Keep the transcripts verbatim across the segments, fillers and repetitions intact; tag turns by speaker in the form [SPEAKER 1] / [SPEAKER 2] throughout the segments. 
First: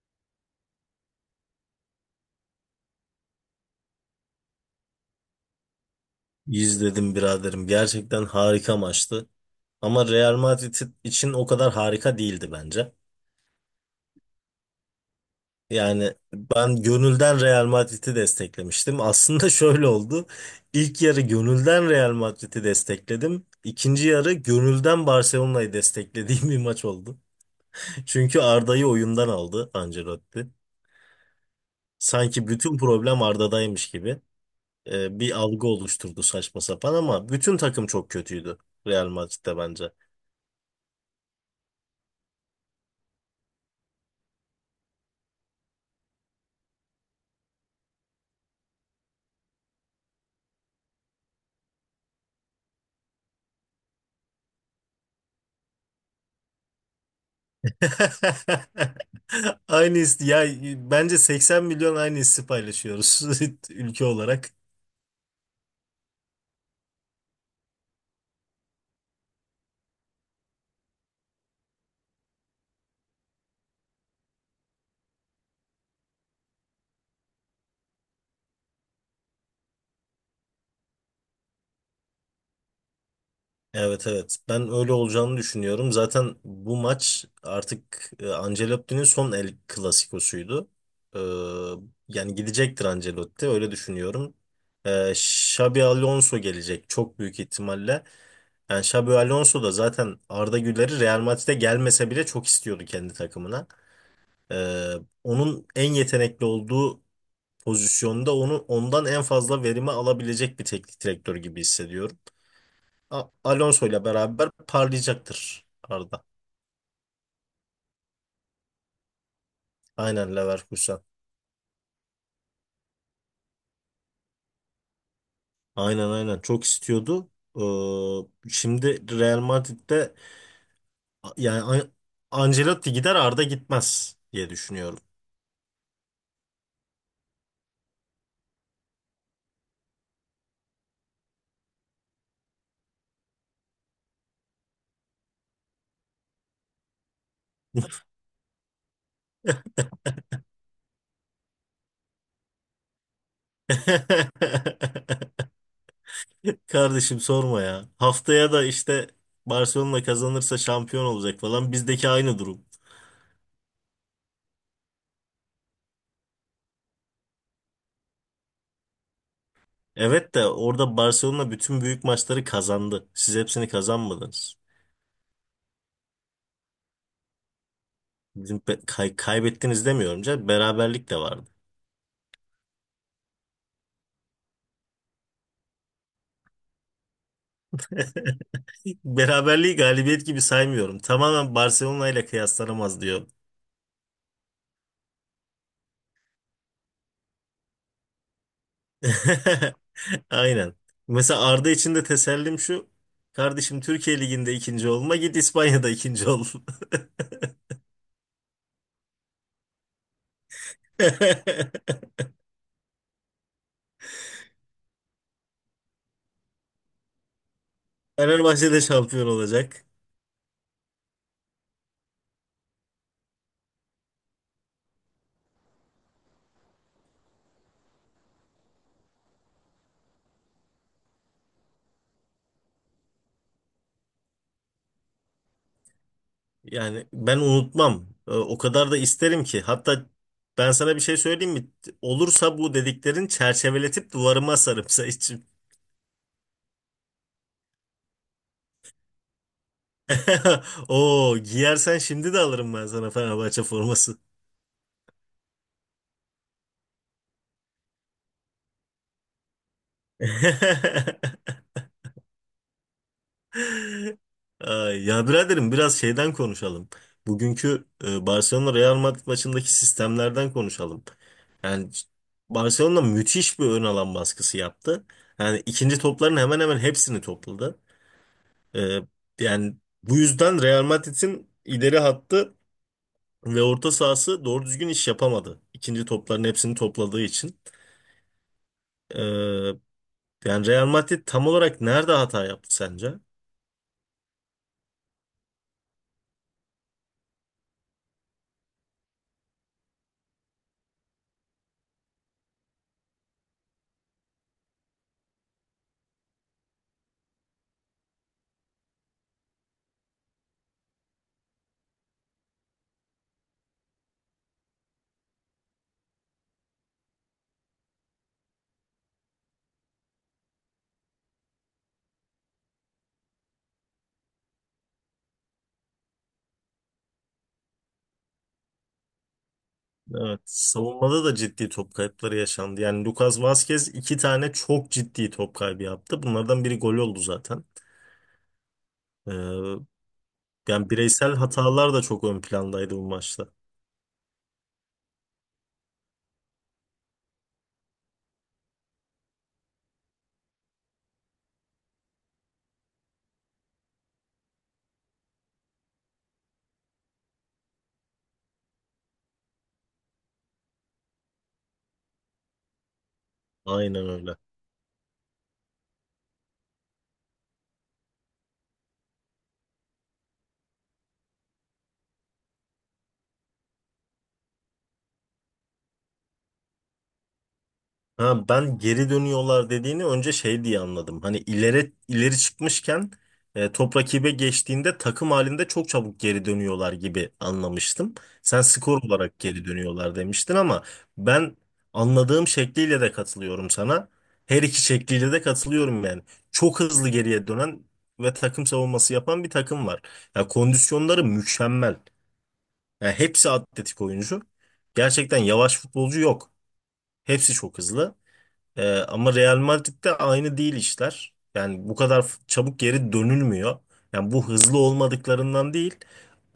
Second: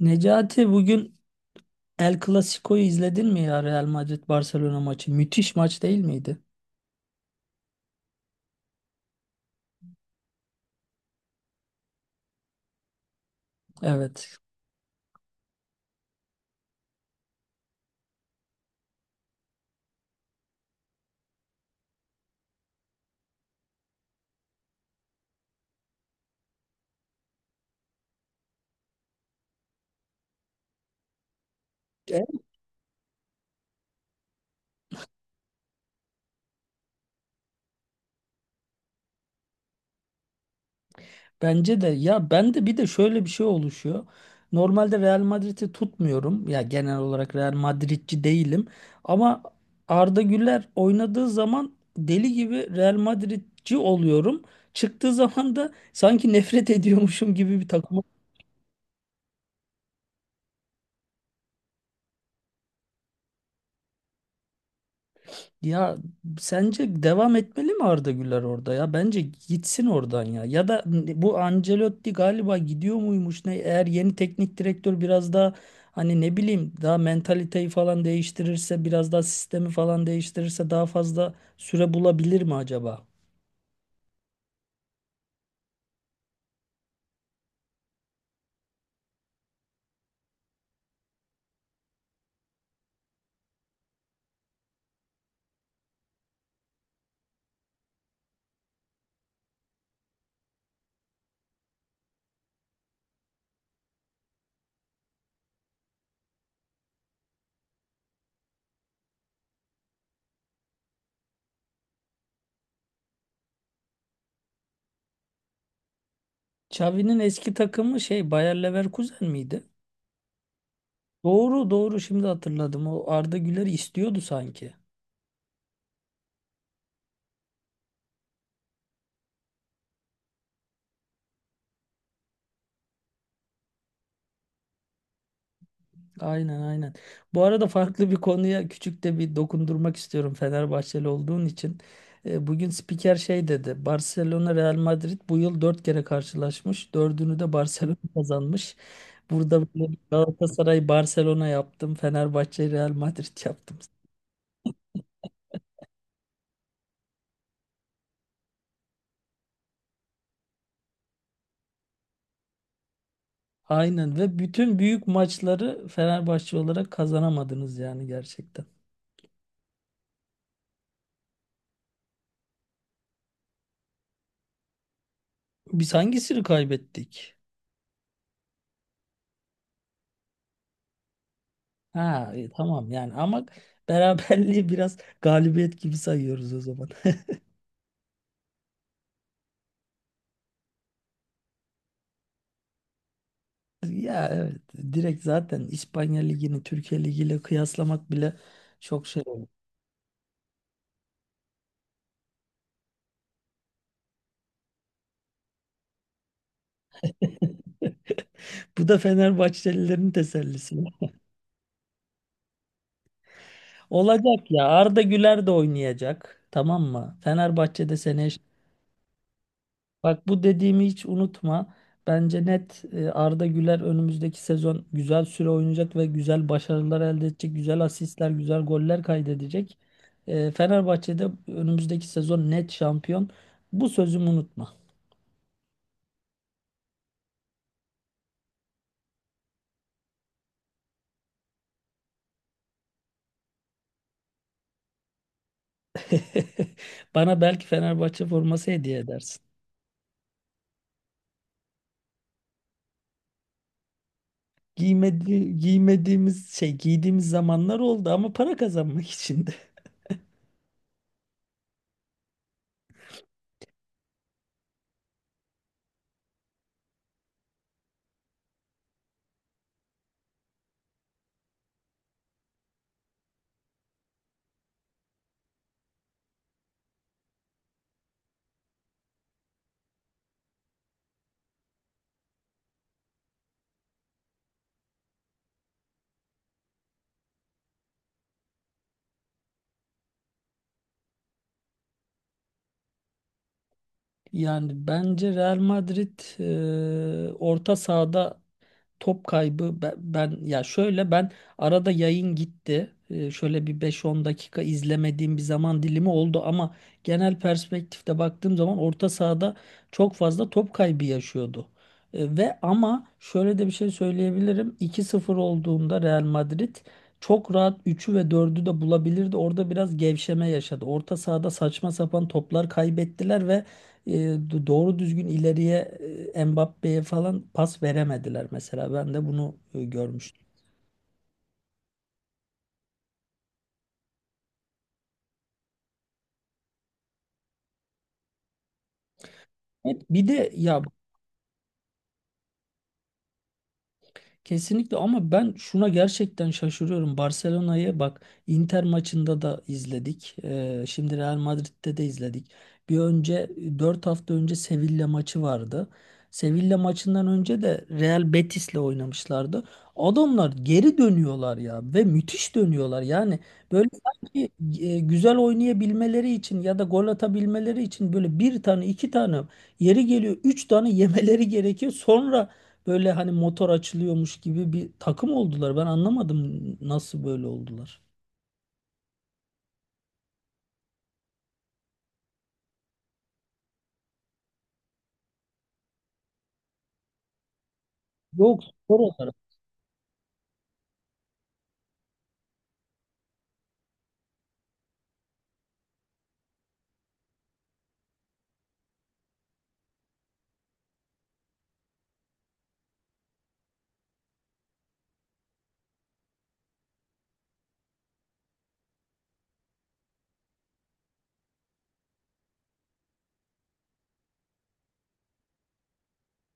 [SPEAKER 1] Necati bugün El Clasico'yu izledin mi ya, Real Madrid Barcelona maçı? Müthiş maç değil miydi?
[SPEAKER 2] İzledim biraderim. Gerçekten harika maçtı. Ama Real Madrid için o kadar harika değildi bence.
[SPEAKER 1] Evet.
[SPEAKER 2] Yani ben gönülden Real Madrid'i desteklemiştim. Aslında şöyle oldu. İlk yarı gönülden Real Madrid'i destekledim. İkinci yarı gönülden Barcelona'yı desteklediğim bir maç oldu. Çünkü Arda'yı oyundan aldı Ancelotti.
[SPEAKER 1] E?
[SPEAKER 2] Sanki bütün problem Arda'daymış gibi. Ee, bir algı oluşturdu saçma sapan, ama bütün takım çok kötüydü Real Madrid'de bence.
[SPEAKER 1] Bence de ya, ben de bir de şöyle bir şey oluşuyor. Normalde Real Madrid'i tutmuyorum. Ya, genel olarak Real Madridci değilim. Ama Arda Güler oynadığı zaman deli gibi Real Madridci oluyorum. Çıktığı zaman da sanki nefret ediyormuşum gibi bir takım.
[SPEAKER 2] Aynı his ya, bence seksen milyon aynı hissi paylaşıyoruz ülke olarak.
[SPEAKER 1] Ya sence devam etmeli mi Arda Güler orada ya? Bence gitsin oradan ya. Ya da bu Ancelotti galiba gidiyor muymuş ne? Eğer yeni teknik direktör biraz daha hani, ne bileyim, daha mentaliteyi falan değiştirirse, biraz daha sistemi falan değiştirirse daha fazla süre bulabilir mi acaba?
[SPEAKER 2] Evet, evet, ben öyle olacağını düşünüyorum. Zaten bu maç artık e, Ancelotti'nin son El Clasico'suydu. Ee, Yani gidecektir Ancelotti, öyle düşünüyorum. Ee, Xabi Alonso gelecek çok büyük ihtimalle. Yani Xabi Alonso da zaten Arda Güler'i, Real Madrid'e gelmese bile, çok istiyordu kendi takımına. Ee, Onun en yetenekli olduğu pozisyonda, onu ondan en fazla verimi alabilecek bir teknik direktör gibi hissediyorum. A- Alonso ile beraber parlayacaktır Arda.
[SPEAKER 1] Xavi'nin eski takımı şey, Bayer Leverkusen miydi?
[SPEAKER 2] Aynen, Leverkusen.
[SPEAKER 1] Doğru doğru, şimdi hatırladım. O Arda Güler'i istiyordu sanki.
[SPEAKER 2] Aynen aynen, çok istiyordu. Ee, şimdi Real Madrid'de, yani An- Ancelotti gider, Arda gitmez diye düşünüyorum.
[SPEAKER 1] Aynen aynen. Bu arada farklı bir konuya küçük de bir dokundurmak istiyorum Fenerbahçeli olduğun için. E, Bugün spiker şey dedi. Barcelona Real Madrid bu yıl dört kere karşılaşmış. Dördünü de Barcelona kazanmış. Burada böyle Galatasaray Barcelona yaptım, Fenerbahçe Real Madrid yaptım.
[SPEAKER 2] Kardeşim sorma ya. Haftaya da işte Barcelona kazanırsa şampiyon olacak falan. Bizdeki aynı durum.
[SPEAKER 1] Aynen, ve bütün büyük maçları Fenerbahçe olarak kazanamadınız yani, gerçekten.
[SPEAKER 2] Evet, de orada Barcelona bütün büyük maçları kazandı. Siz hepsini kazanmadınız.
[SPEAKER 1] Biz hangisini kaybettik?
[SPEAKER 2] Bizim pe- kay- kaybettiniz demiyorum canım. Beraberlik de vardı.
[SPEAKER 1] Ha, e, tamam yani, ama beraberliği biraz galibiyet gibi sayıyoruz o zaman.
[SPEAKER 2] Beraberliği galibiyet gibi saymıyorum. Tamamen Barcelona ile kıyaslanamaz diyor.
[SPEAKER 1] Ya evet, direkt zaten İspanya Ligi'ni Türkiye Ligi'yle kıyaslamak bile çok şey oldu.
[SPEAKER 2] Aynen. Mesela Arda için de tesellim şu. Kardeşim, Türkiye Ligi'nde ikinci olma, git İspanya'da ikinci ol.
[SPEAKER 1] Bu da Fenerbahçelilerin tesellisi. Olacak ya, Arda Güler de oynayacak, tamam mı? Fenerbahçe'de seneye.
[SPEAKER 2] Fenerbahçe de şampiyon olacak.
[SPEAKER 1] Bak, bu dediğimi hiç unutma. Bence net, e, Arda Güler önümüzdeki sezon güzel süre oynayacak ve güzel başarılar elde edecek. Güzel asistler, güzel goller kaydedecek. E, Fenerbahçe'de önümüzdeki sezon net şampiyon. Bu sözümü unutma.
[SPEAKER 2] Yani ben unutmam. Ee, O kadar da isterim ki. Hatta ben sana bir şey söyleyeyim mi? Olursa bu dediklerin çerçeveletip duvarıma asarım sen için.
[SPEAKER 1] Bana belki Fenerbahçe forması hediye edersin.
[SPEAKER 2] Oo, giyersen şimdi de alırım ben sana Fenerbahçe forması.
[SPEAKER 1] Giymedi, giymediğimiz şey, giydiğimiz zamanlar oldu ama para kazanmak için de.
[SPEAKER 2] Ay, ya biraderim, biraz şeyden konuşalım. Bugünkü e, Barcelona Real Madrid maçındaki sistemlerden konuşalım. Yani Barcelona müthiş bir ön alan baskısı yaptı. Yani ikinci topların hemen hemen hepsini topladı. Ee, Yani bu yüzden Real Madrid'in ileri hattı ve orta sahası doğru düzgün iş yapamadı. İkinci topların hepsini topladığı için. Ee, Yani Real Madrid tam olarak nerede hata yaptı sence?
[SPEAKER 1] Yani bence Real Madrid, e, orta sahada top kaybı, ben, ben- ya şöyle, ben arada yayın gitti. Ee, şöyle bir beş on dakika izlemediğim bir zaman dilimi oldu ama genel perspektifte baktığım zaman orta sahada çok fazla top kaybı yaşıyordu. Ee, ve ama şöyle de bir şey söyleyebilirim. iki sıfır olduğunda Real Madrid çok rahat üçü ve dördü de bulabilirdi. Orada biraz gevşeme yaşadı. Orta sahada saçma sapan toplar kaybettiler ve e, do- doğru düzgün ileriye, e, Mbappe'ye falan pas veremediler mesela. Ben de bunu e,
[SPEAKER 2] Evet,
[SPEAKER 1] görmüştüm.
[SPEAKER 2] savunmada da ciddi top kayıpları yaşandı. Yani Lucas Vazquez iki tane çok ciddi top kaybı yaptı. Bunlardan biri gol oldu zaten. Ee,
[SPEAKER 1] Evet, bir de ya.
[SPEAKER 2] Yani bireysel hatalar da çok ön plandaydı bu maçta.
[SPEAKER 1] Kesinlikle, ama ben şuna gerçekten şaşırıyorum. Barcelona'yı bak, Inter maçında da izledik. Ee, şimdi Real Madrid'de de izledik. Bir önce Dört hafta önce Sevilla maçı vardı. Sevilla maçından önce de Real Betis'le oynamışlardı. Adamlar geri dönüyorlar ya, ve müthiş dönüyorlar. Yani böyle,
[SPEAKER 2] Aynen öyle.
[SPEAKER 1] sanki e, güzel oynayabilmeleri için ya da gol atabilmeleri için böyle bir tane, iki tane, yeri geliyor üç tane yemeleri gerekiyor. Sonra böyle hani motor açılıyormuş gibi bir takım oldular. Ben anlamadım nasıl böyle oldular.
[SPEAKER 2] Ha, ben geri dönüyorlar dediğini önce şey diye anladım. Hani ileri ileri çıkmışken e, top rakibe geçtiğinde takım halinde çok çabuk geri dönüyorlar gibi anlamıştım.
[SPEAKER 1] Yok,
[SPEAKER 2] Sen
[SPEAKER 1] spor
[SPEAKER 2] skor
[SPEAKER 1] olarak.
[SPEAKER 2] olarak geri dönüyorlar demiştin, ama ben anladığım şekliyle de katılıyorum sana. Her iki şekliyle de katılıyorum yani. Çok hızlı geriye dönen ve takım savunması yapan bir takım var. Ya, kondisyonları mükemmel. Ya, hepsi atletik oyuncu. Gerçekten yavaş futbolcu yok. Hepsi çok hızlı. Ee, ama Real Madrid'de aynı değil işler. Yani bu kadar f- çabuk geri dönülmüyor. Yani bu hızlı olmadıklarından değil,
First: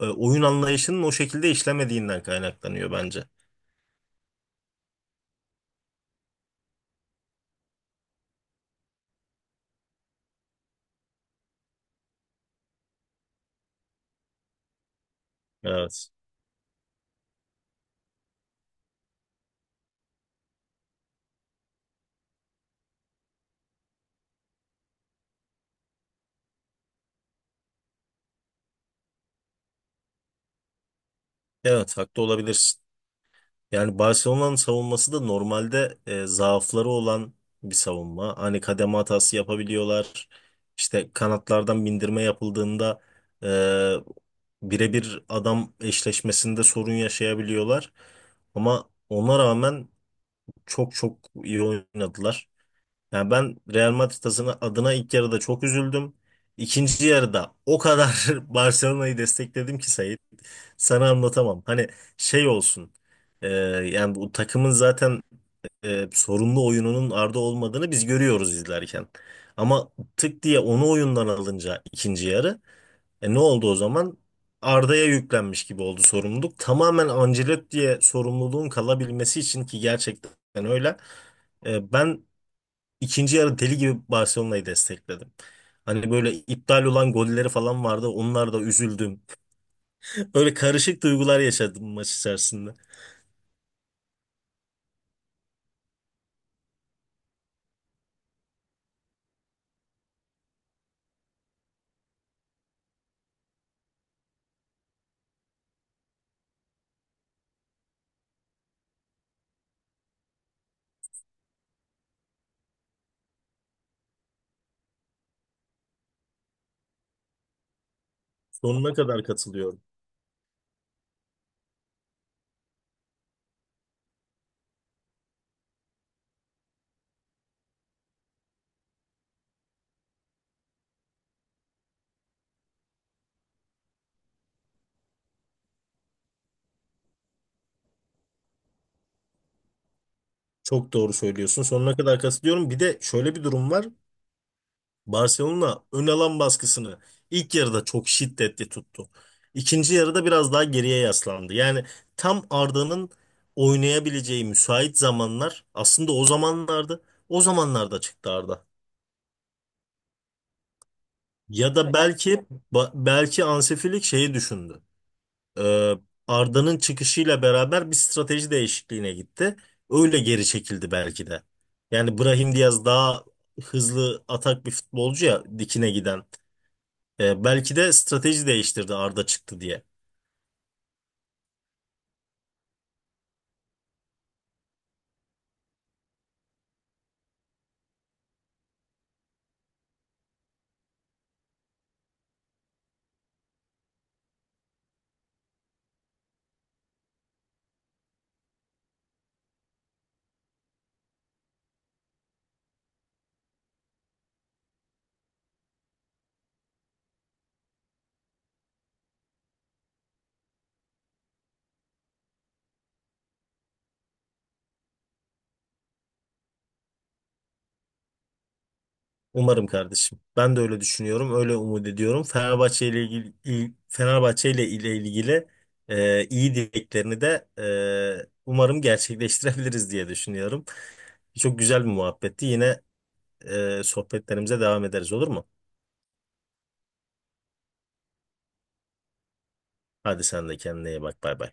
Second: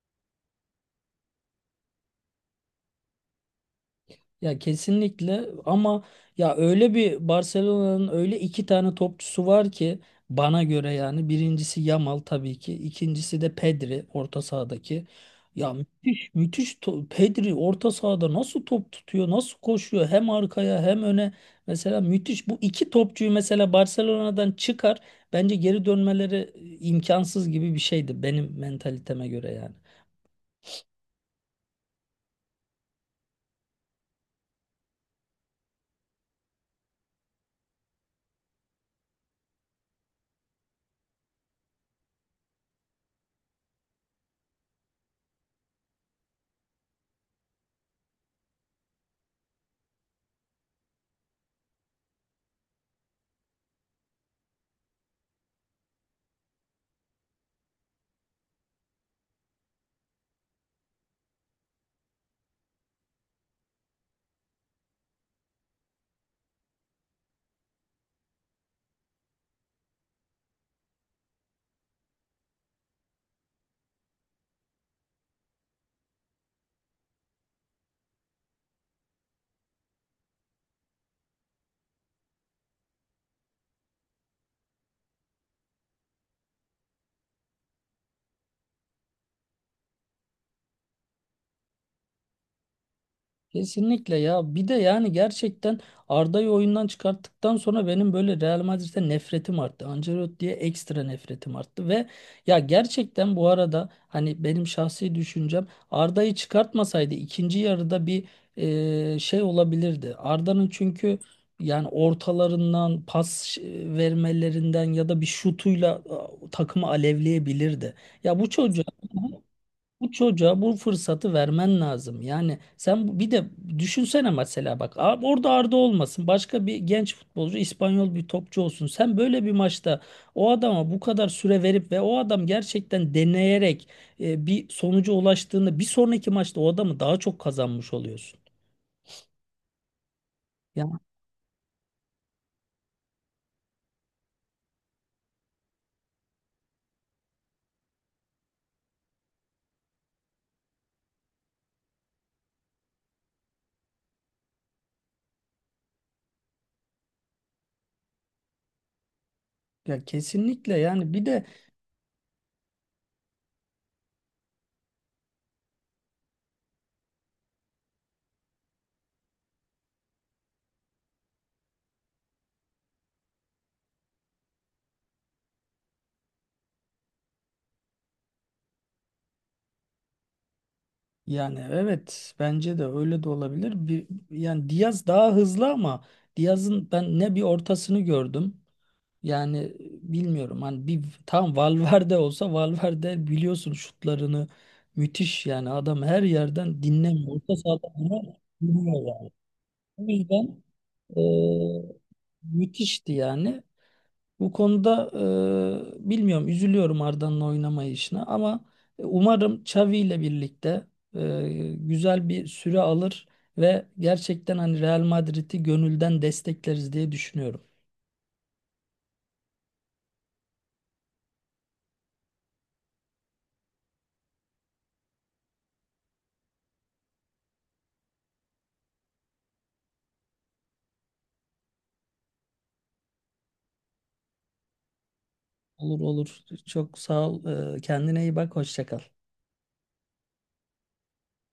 [SPEAKER 2] e, oyun anlayışının o şekilde işlemediğinden kaynaklanıyor bence.
[SPEAKER 1] Ya kesinlikle, ama ya, öyle bir Barcelona'nın öyle iki tane topçusu var ki, bana göre yani, birincisi Yamal tabii ki, ikincisi de Pedri, orta sahadaki. Ya
[SPEAKER 2] Evet.
[SPEAKER 1] müthiş müthiş to- Pedri orta sahada nasıl top tutuyor, nasıl koşuyor, hem arkaya hem öne mesela. Müthiş. Bu iki topçuyu mesela Barcelona'dan çıkar, bence geri dönmeleri imkansız gibi bir şeydi benim mentaliteme göre yani.
[SPEAKER 2] Evet, haklı olabilirsin. Yani Barcelona'nın savunması da normalde e, zaafları olan bir savunma. Hani kademe hatası yapabiliyorlar. İşte kanatlardan bindirme yapıldığında, e, birebir adam eşleşmesinde sorun yaşayabiliyorlar. Ama ona rağmen çok çok iyi oynadılar. Yani ben Real Madrid adına adına ilk yarıda çok üzüldüm. İkinci yarıda o kadar Barcelona'yı destekledim ki Sait. Sana anlatamam. Hani şey olsun. E, yani bu takımın zaten e, sorunlu oyununun Arda olmadığını biz görüyoruz izlerken. Ama tık diye onu oyundan alınca, ikinci yarı e ne oldu o zaman? Arda'ya yüklenmiş gibi oldu sorumluluk. Tamamen Ancelotti'ye sorumluluğun kalabilmesi için, ki gerçekten öyle. E, ben ikinci yarı deli gibi Barcelona'yı destekledim. Hani böyle iptal olan golleri falan vardı. Onlar da üzüldüm. Öyle karışık duygular yaşadım maç içerisinde.
[SPEAKER 1] Kesinlikle ya. Bir de yani gerçekten Arda'yı oyundan çıkarttıktan sonra benim böyle Real Madrid'e nefretim arttı, Ancelotti'ye ekstra nefretim arttı. Ve ya gerçekten, bu arada hani benim şahsi düşüncem, Arda'yı çıkartmasaydı ikinci yarıda bir e, şey olabilirdi. Arda'nın çünkü, yani ortalarından pas e, vermelerinden ya da bir şutuyla e, takımı alevleyebilirdi. Ya bu çocuğa
[SPEAKER 2] Sonuna kadar katılıyorum.
[SPEAKER 1] bu çocuğa bu fırsatı vermen lazım. Yani sen, bu- bir de düşünsene mesela, bak, a- orada Arda olmasın, başka bir genç futbolcu, İspanyol bir topçu olsun. Sen böyle bir maçta o adama bu kadar süre verip ve o adam gerçekten deneyerek e, bir sonuca ulaştığında, bir sonraki maçta o adamı daha çok kazanmış oluyorsun.
[SPEAKER 2] Çok
[SPEAKER 1] Ya,
[SPEAKER 2] doğru söylüyorsun. Sonuna kadar katılıyorum. Bir de şöyle bir durum var. Barcelona ön alan baskısını ilk yarıda çok şiddetli tuttu. İkinci yarıda biraz daha geriye yaslandı. Yani tam Arda'nın oynayabileceği müsait zamanlar aslında o zamanlarda o zamanlarda çıktı Arda.
[SPEAKER 1] ya kesinlikle yani. Bir de
[SPEAKER 2] Ya da belki ba- belki Hansi Flick şeyi düşündü. Ee, Arda'nın çıkışıyla beraber bir strateji değişikliğine gitti. Öyle geri çekildi belki de. Yani Brahim Diaz daha hızlı atak bir futbolcu, ya dikine giden. E, belki de strateji değiştirdi Arda çıktı diye.
[SPEAKER 1] yani, evet, bence de öyle de olabilir. Bir, yani Diaz daha hızlı ama Diaz'ın ben ne bir ortasını gördüm. Yani bilmiyorum, hani bir tam Valverde olsa, Valverde biliyorsun şutlarını müthiş, yani adam her yerden dinlemiyor. Orta sahada bunu biliyor yani. O yüzden eee, müthişti yani. Bu konuda eee, bilmiyorum, üzülüyorum Arda'nın oynamayışına ama e, umarım Xavi ile birlikte eee, güzel bir süre alır ve gerçekten hani Real Madrid'i gönülden destekleriz diye düşünüyorum.
[SPEAKER 2] Umarım kardeşim. Ben de öyle düşünüyorum, öyle umut ediyorum. Fenerbahçe ile ilgili il- Fenerbahçe ile ile ilgili e, iyi dileklerini de e, umarım gerçekleştirebiliriz diye düşünüyorum. Çok güzel bir muhabbetti. Yine e, sohbetlerimize devam ederiz, olur mu?
[SPEAKER 1] Olur olur. Çok sağ ol. Ee, Kendine iyi bak. Hoşça kal.
[SPEAKER 2] Hadi sen de kendine iyi bak. Bay bay.